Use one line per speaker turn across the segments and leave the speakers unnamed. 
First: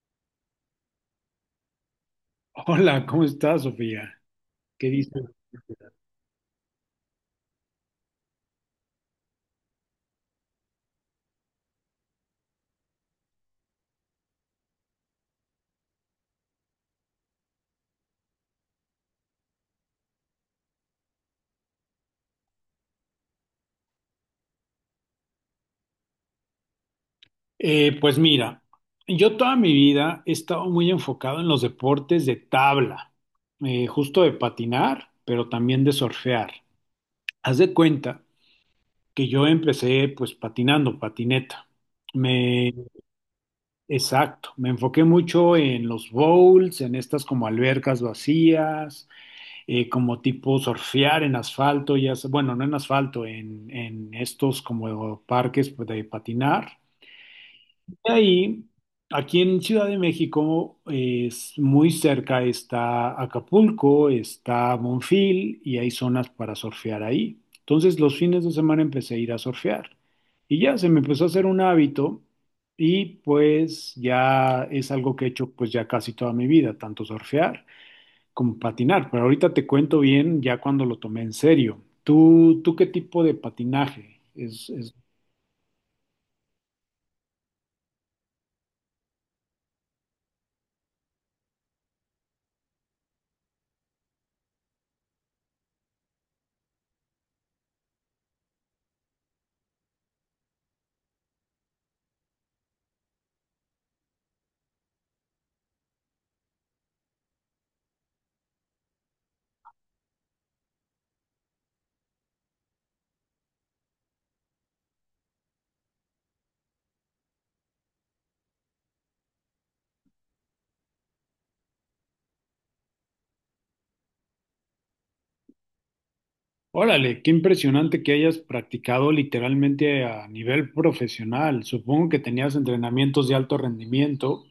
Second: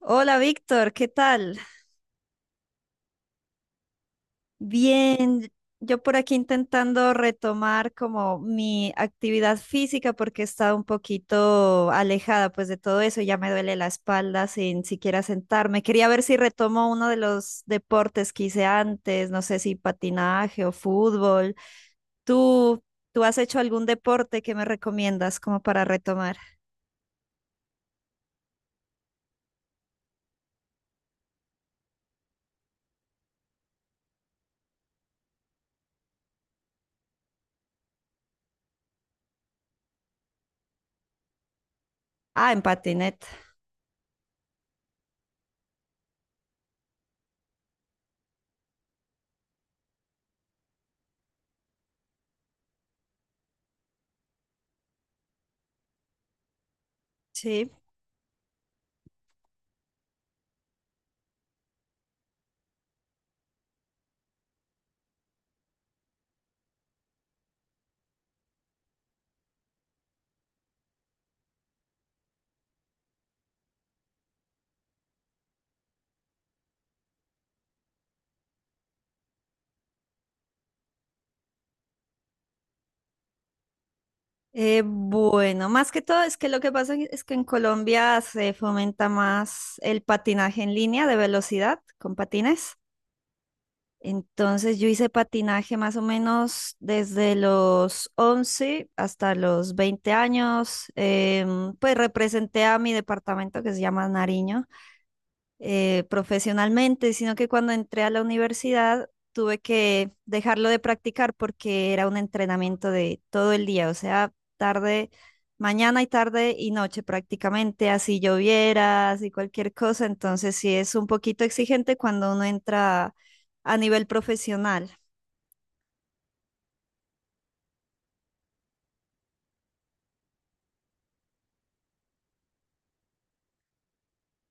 Hola Víctor, ¿qué tal?
Hola, ¿cómo estás, Sofía? ¿Qué dices?
Bien, yo por aquí intentando retomar como mi actividad física porque he estado un poquito alejada pues de todo eso, ya me duele la espalda sin siquiera sentarme. Quería ver si retomo uno de los deportes que hice antes, no sé si patinaje o fútbol. ¿Tú, tú has hecho algún deporte que me recomiendas como para retomar?
Pues mira, yo toda mi vida he estado muy enfocado en los deportes de tabla, justo de patinar, pero también de surfear. Haz de cuenta que yo empecé pues patinando, patineta.
Ah, en
Me,
patineta.
exacto, me enfoqué mucho en los bowls, en estas como albercas vacías, como tipo surfear en asfalto, ya, bueno, no en asfalto, en estos como parques pues, de patinar.
Sí.
De ahí, aquí en Ciudad de México, es muy cerca, está Acapulco, está Monfil y hay zonas para surfear ahí. Entonces los fines de semana empecé a ir a surfear y ya se me empezó a hacer un hábito, y pues ya es algo que he hecho pues ya casi toda mi vida, tanto surfear como patinar. Pero ahorita te cuento bien ya cuando lo tomé en serio. ¿¿Tú qué tipo de patinaje?
Bueno, más que todo es que lo que pasa es que en Colombia se fomenta más el patinaje en línea de velocidad con patines. Entonces yo hice patinaje más o menos desde los 11 hasta los 20 años. Pues representé a mi departamento que se llama Nariño profesionalmente, sino que cuando entré a la universidad tuve que dejarlo de practicar porque era un entrenamiento de todo el día, o sea, tarde, mañana y tarde y noche prácticamente, así lloviera, así cualquier cosa, entonces sí es un poquito exigente cuando uno entra a nivel profesional.
Órale, qué impresionante que hayas practicado literalmente a nivel profesional. Supongo que tenías entrenamientos de alto rendimiento.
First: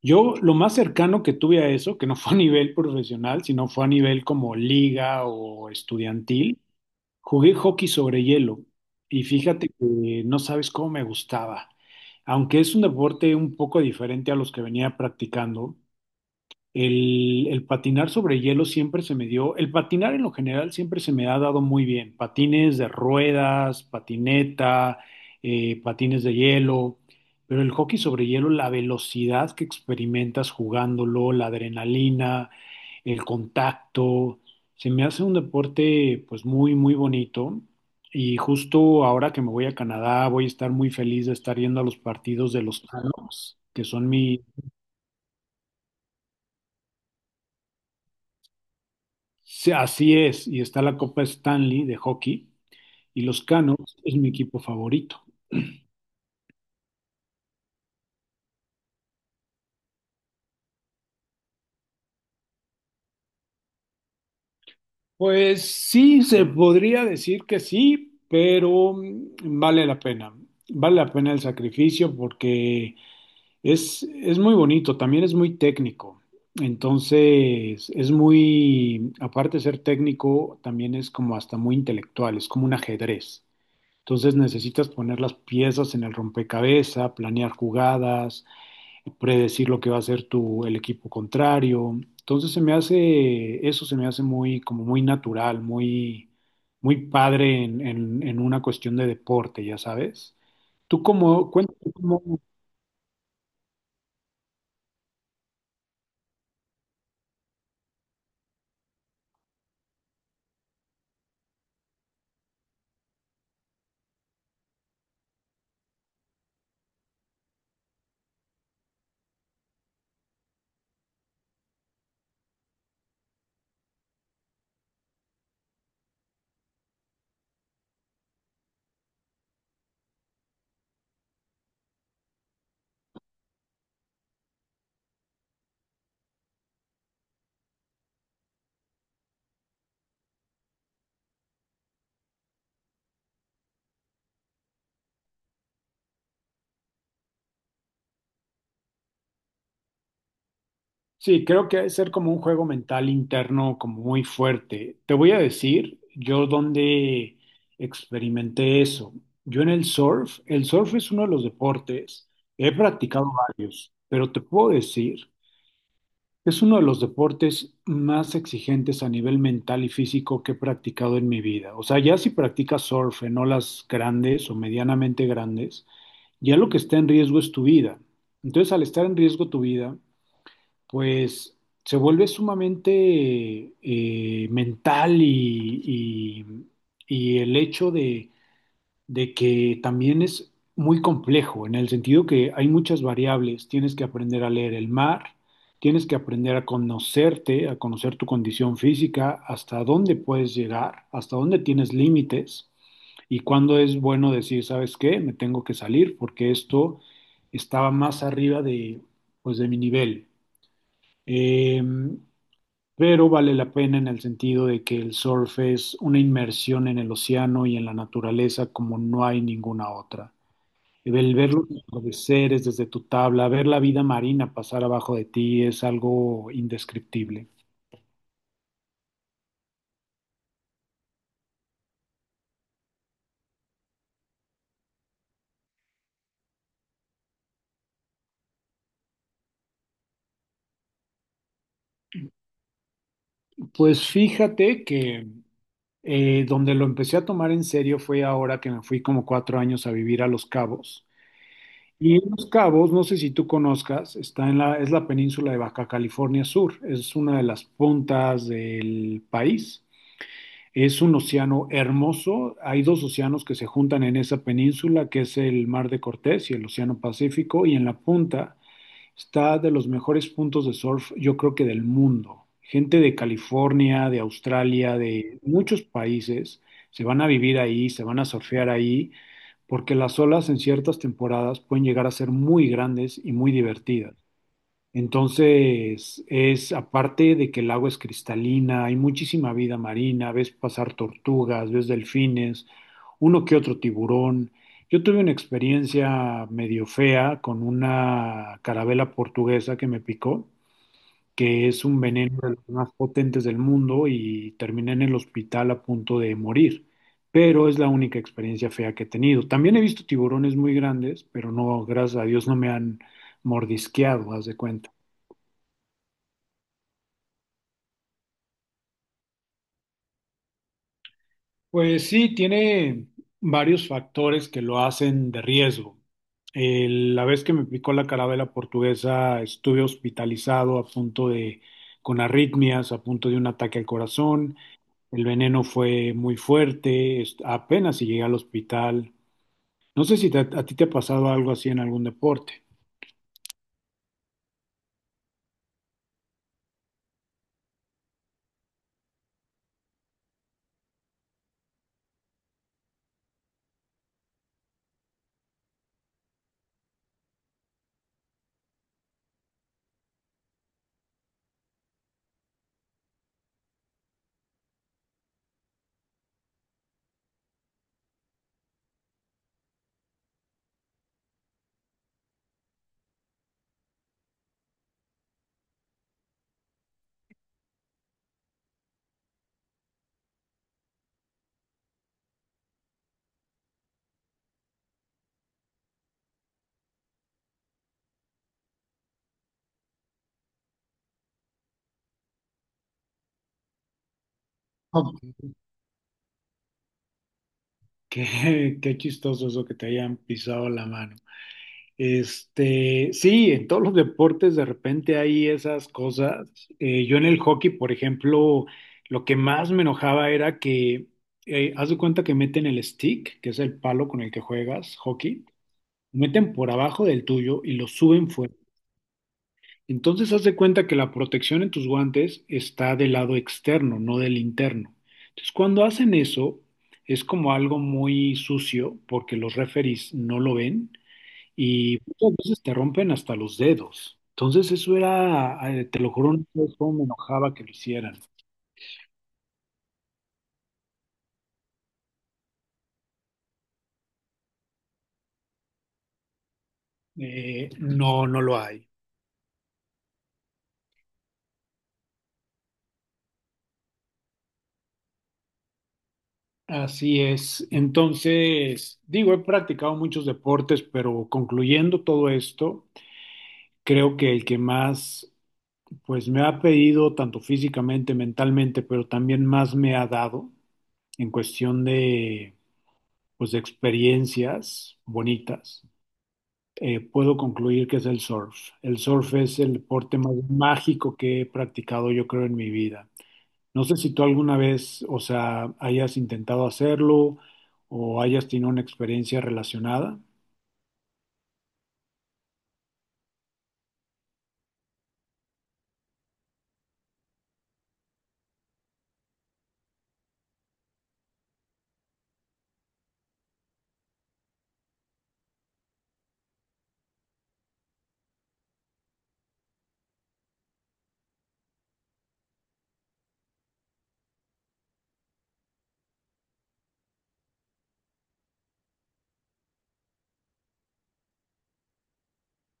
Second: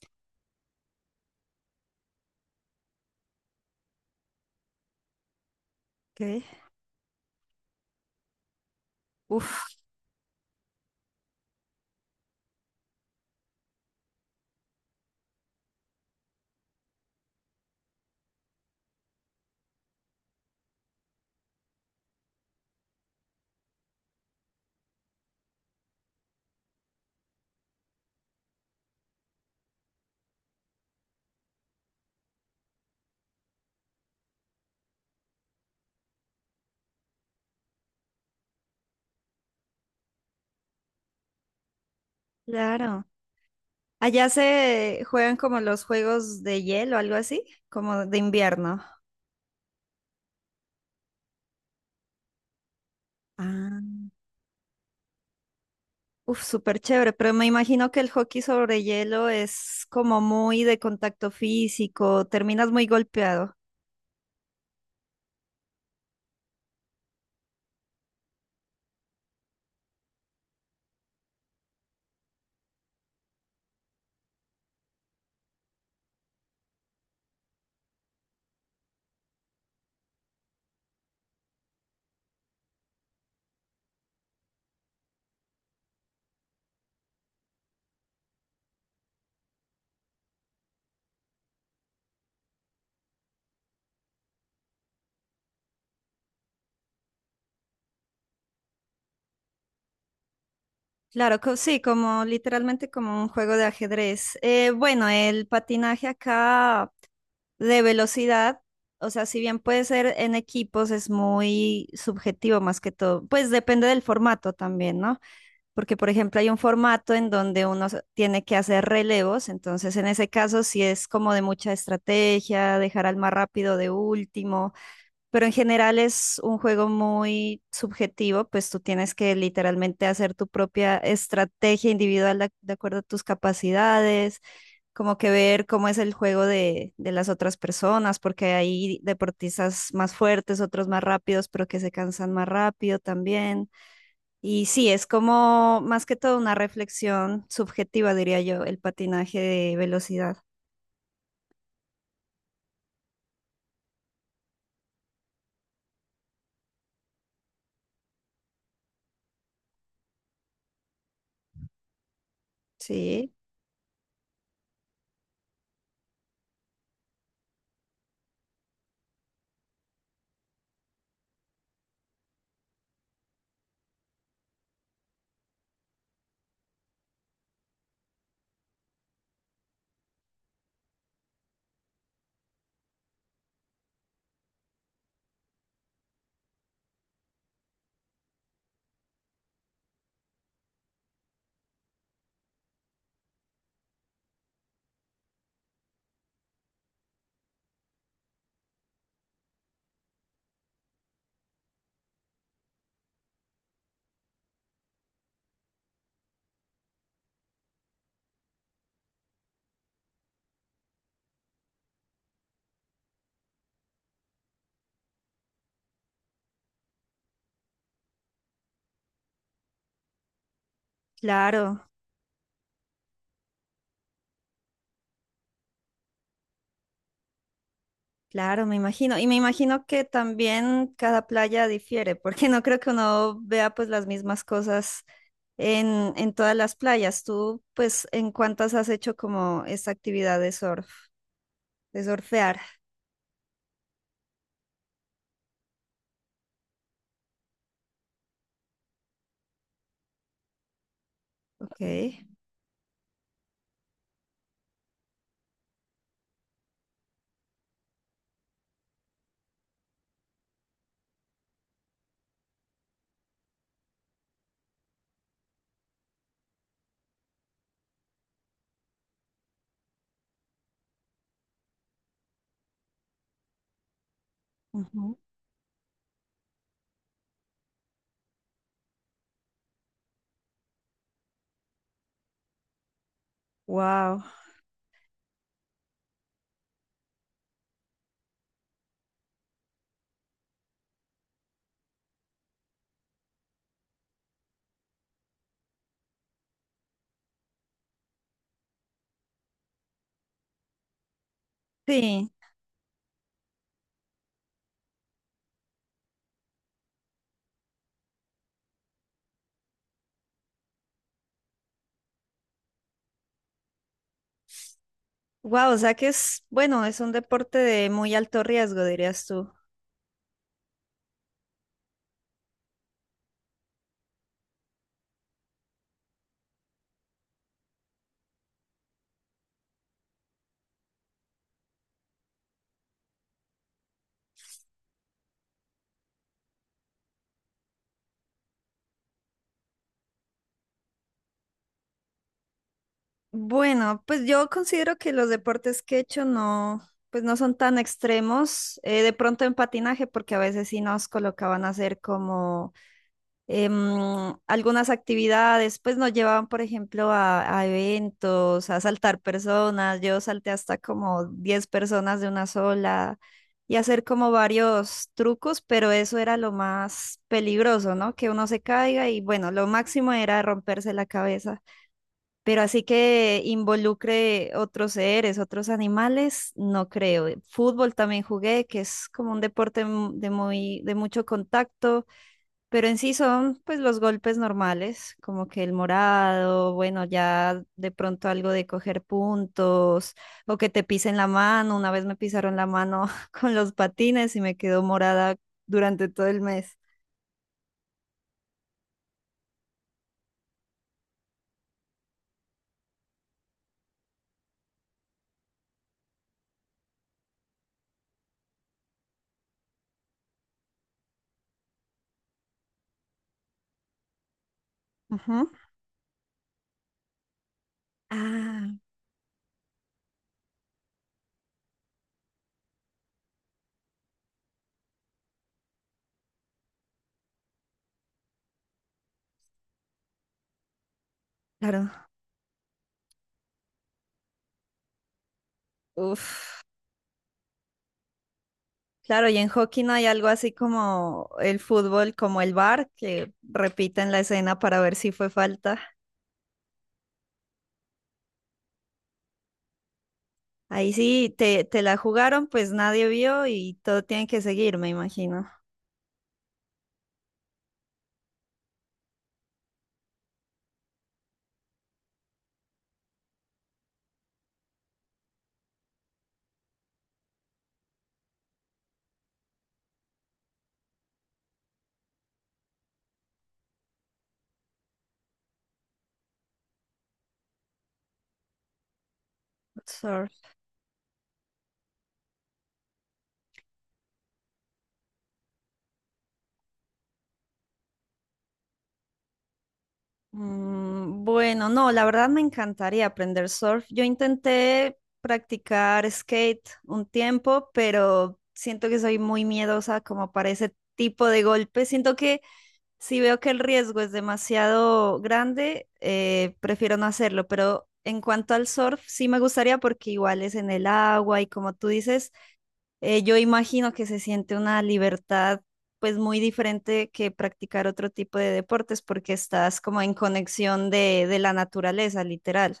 Yo lo más cercano que tuve a eso, que no fue a nivel profesional, sino fue a nivel como liga o
¿Ok?
estudiantil, jugué hockey sobre hielo, y fíjate
Uf,
que no sabes cómo me gustaba. Aunque es un deporte un poco diferente a los que venía practicando, el patinar sobre hielo siempre se me dio, el patinar en lo general siempre se me ha dado muy bien. Patines de ruedas, patineta, patines de hielo, pero el hockey sobre hielo, la velocidad que experimentas jugándolo, la adrenalina, el contacto, se me hace un deporte pues muy, muy bonito. Y justo ahora que me voy a Canadá, voy a estar muy feliz de estar yendo a los partidos de los
claro.
Canucks, que son
Allá
mi...
se juegan como los juegos de hielo, algo así, como de invierno.
Sí, así es, y está la Copa Stanley de hockey, y los Canucks
Ah.
es mi equipo favorito.
Uf, súper chévere, pero me imagino que el hockey sobre hielo es como muy de contacto físico, terminas muy golpeado.
Pues sí, se podría decir que sí, pero vale la pena. Vale la pena el sacrificio porque es muy bonito, también es muy técnico. Entonces, es muy, aparte de ser técnico, también es como hasta muy intelectual, es como un ajedrez. Entonces necesitas poner las piezas en el rompecabezas, planear jugadas, predecir lo que va a hacer tu, el equipo contrario. Entonces se me hace, eso se me hace muy, como muy natural, muy, muy padre en, en una cuestión de deporte, ya sabes. Tú
Claro,
como, cuéntame
sí, como
cómo...
literalmente como un juego de ajedrez. Bueno, el patinaje acá de velocidad, o sea, si bien puede ser en equipos, es muy subjetivo más que todo. Pues depende del formato también, ¿no? Porque, por ejemplo, hay un formato en donde tiene que hacer relevos, entonces en ese caso sí es como de mucha estrategia, dejar al más rápido de último, pero en general es un juego muy subjetivo, pues tú tienes que literalmente hacer tu propia estrategia individual de, de acuerdo a tus capacidades, como que ver cómo es el juego de las otras personas, porque hay deportistas más fuertes, otros más rápidos, pero que se cansan más rápido también. Y sí, es como más que todo una reflexión subjetiva, diría yo, el patinaje de velocidad.
Sí, creo que debe ser como un juego mental interno, como muy fuerte. Te voy a decir, yo donde experimenté eso. Yo en el surf es uno de los deportes, he practicado
Sí,
varios, pero te puedo decir... Es uno de los deportes más exigentes a nivel mental y físico que he practicado en mi vida. O sea, ya si practicas surf en olas grandes o medianamente grandes, ya lo que está en riesgo es tu vida. Entonces, al estar en riesgo tu vida, pues se vuelve sumamente mental, y- y el hecho de que también es muy complejo, en el sentido que hay muchas variables, tienes que aprender a leer el mar, tienes que aprender a conocerte, a conocer tu condición física, hasta dónde puedes llegar, hasta dónde tienes límites y cuándo es bueno decir, ¿sabes qué? Me tengo que salir porque esto estaba más arriba de, pues, de mi nivel. Em, pero vale la pena en el sentido de que el surf es una inmersión en el océano y en la naturaleza como no hay ninguna otra. El ver los
claro,
atardeceres desde tu tabla, ver la vida marina pasar abajo de ti es algo indescriptible.
claro, me imagino. Y me imagino que también cada playa difiere, porque no creo que uno vea pues las mismas cosas en todas las playas. Tú, pues, ¿en cuántas has hecho como esta actividad de surf, de surfear?
Pues fíjate que donde lo empecé a tomar en serio fue ahora que me fui como 4 años a vivir a Los Cabos.
Ok.
Y en Los Cabos, no sé si tú conozcas, está en la, es la península de Baja California Sur, es una de las puntas del país. Es un océano hermoso. Hay dos océanos que se juntan en esa península, que es el Mar de Cortés y el Océano Pacífico, y en la punta está de los mejores puntos de surf, yo creo que del mundo. Gente de California, de Australia, de muchos países se van a vivir ahí, se van a surfear ahí, porque las olas en ciertas temporadas pueden llegar a ser muy grandes y muy divertidas.
Wow.
Entonces, es aparte de que el agua es cristalina, hay muchísima vida marina, ves pasar tortugas, ves delfines, uno que otro tiburón. Yo tuve una experiencia medio fea con una carabela portuguesa que me picó, que es un
Sí.
veneno de los más potentes del mundo, y terminé en el hospital a punto de morir. Pero es la única experiencia fea que he tenido. También he visto tiburones muy grandes, pero no, gracias a Dios, no me han mordisqueado, haz de cuenta.
Wow, o sea que es, bueno, es un deporte de muy alto riesgo, dirías tú.
Pues sí, tiene varios factores que lo hacen de riesgo. La vez que me picó la carabela portuguesa, estuve hospitalizado a punto de, con arritmias, a punto de un ataque al corazón. El veneno fue muy fuerte, apenas si llegué al hospital. No sé si a ti te ha pasado algo así en algún deporte.
Bueno, pues yo considero que los deportes que he hecho no, pues no son tan extremos. De pronto en patinaje, porque a veces sí nos colocaban a hacer como algunas actividades, pues nos llevaban, por ejemplo, a eventos, a saltar personas. Yo salté hasta como 10 personas de una sola y hacer como varios trucos, pero eso era lo más peligroso, ¿no? Que uno se caiga y bueno, lo máximo era romperse la cabeza. Pero así que involucre otros seres, otros animales, no creo. Fútbol también jugué, que es como un deporte de muy, de mucho contacto, pero en sí son pues los golpes normales, como que el morado, bueno, ya de pronto algo de coger puntos o que te pisen la mano. Una vez me pisaron la mano con los patines y me quedó
Oh,
morada durante todo el mes.
Qué chistoso eso que te hayan pisado la mano. Este, sí, en todos los deportes de repente hay esas cosas. Yo en el hockey, por ejemplo, lo que más me enojaba era que, haz de cuenta que meten el stick, que es el palo con el que juegas hockey,
Ujú.
lo meten por abajo del tuyo y lo suben fuera.
Ah,
Entonces, haz de cuenta que la protección en tus guantes está del lado externo, no del interno. Entonces, cuando hacen eso, es como algo muy sucio porque los referees no lo ven,
claro.
y muchas veces te rompen hasta los dedos. Entonces eso era, te lo juro, no
Uf.
sabes cómo me enojaba que lo hicieran.
Claro, y en hockey no hay algo así como el fútbol, como el bar que repiten la escena para ver si fue falta.
No, no lo hay.
Ahí sí, te la jugaron, pues nadie vio y todo tiene que seguir, me imagino.
Así es. Entonces, digo, he practicado muchos deportes, pero concluyendo todo esto, creo que el que más, pues me ha pedido, tanto físicamente, mentalmente, pero también más me ha dado en cuestión de, pues, de experiencias bonitas, puedo concluir que es el surf. El surf es el deporte
Surf.
más mágico que he practicado, yo creo, en mi vida. No sé si tú alguna vez, o sea, hayas intentado hacerlo o hayas tenido una experiencia relacionada.
Mm, bueno, no, la verdad me encantaría aprender surf. Yo intenté practicar skate un tiempo, pero siento que soy muy miedosa como para ese tipo de golpes. Siento que si veo que el riesgo es demasiado grande, prefiero no hacerlo, pero en cuanto al surf, sí me gustaría porque igual es en el agua y como tú dices, yo imagino que se siente una libertad pues muy diferente que practicar otro tipo de deportes porque estás como en conexión de la naturaleza, literal.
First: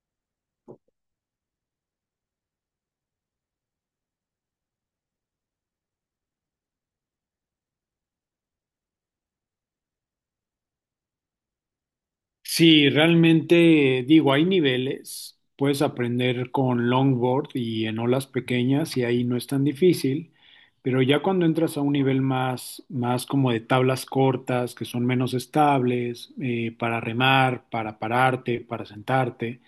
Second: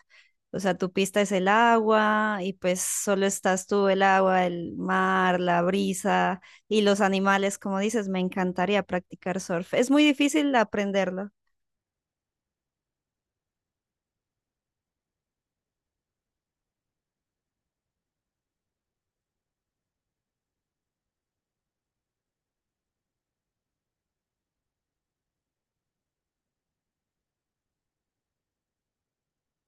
O sea, tu pista es el agua y pues solo estás tú, el agua, el mar, la brisa y los animales, como dices, me encantaría practicar surf. Es muy difícil aprenderlo.
Sí, realmente digo, hay niveles, puedes aprender con longboard y en olas pequeñas y ahí no es tan difícil, pero ya cuando entras a un nivel más, más como de tablas cortas, que son menos estables, para remar, para pararte, para sentarte,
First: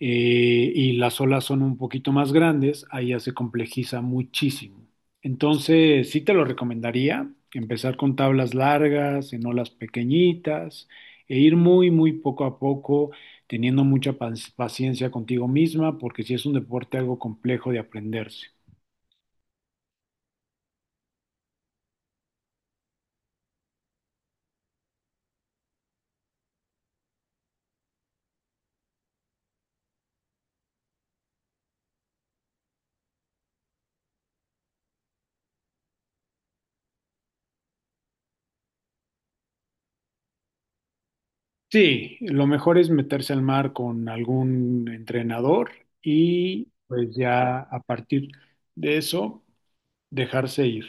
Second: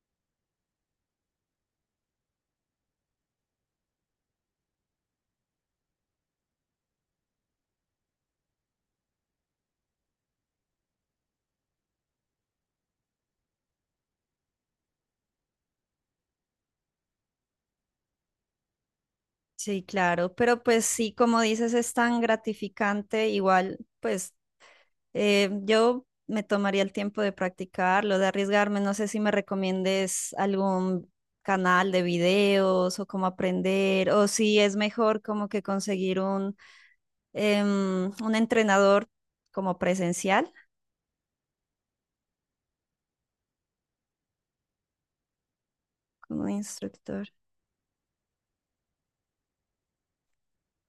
y las olas son un poquito más grandes, ahí ya se complejiza muchísimo. Entonces, sí te lo recomendaría, empezar con tablas largas, en olas pequeñitas, e ir muy, muy poco a poco, teniendo mucha paciencia contigo misma, porque sí es un deporte algo complejo de aprenderse.
Sí, claro, pero pues sí, como dices, es tan gratificante, igual, pues yo me tomaría el tiempo de practicarlo, de arriesgarme. No sé si me recomiendes algún canal de videos o cómo aprender, o si es mejor como que conseguir un, un entrenador como presencial,
Sí, lo mejor es meterse al mar con algún entrenador
como un
y pues
instructor.
ya a partir de eso dejarse ir.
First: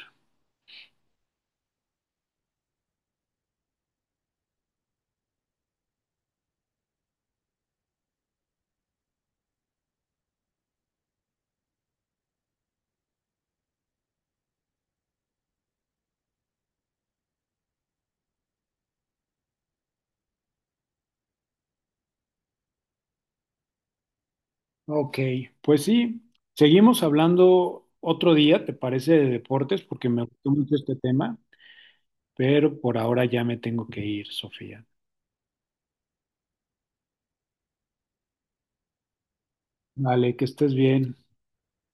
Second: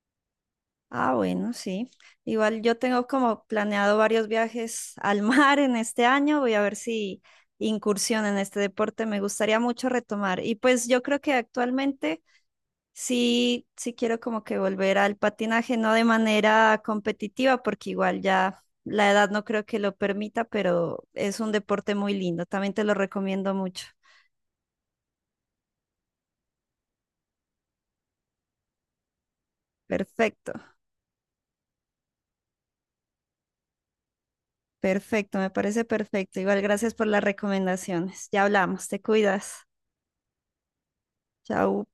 Ah, bueno, sí. Igual yo tengo como planeado varios viajes al mar en este año. Voy a ver si incursión en este deporte me gustaría mucho retomar. Y pues yo creo que actualmente sí, sí quiero como que volver al patinaje, no de manera competitiva, porque igual ya la edad no creo que lo permita, pero es un deporte muy lindo, también te lo recomiendo mucho.
Ok, pues sí, seguimos hablando otro día, ¿te parece, de deportes? Porque me gustó
Perfecto,
mucho este tema, pero por ahora ya me tengo que ir, Sofía.
perfecto, me parece perfecto. Igual gracias por las recomendaciones. Ya hablamos, te cuidas.
Vale, que estés bien. Chao.
Chao.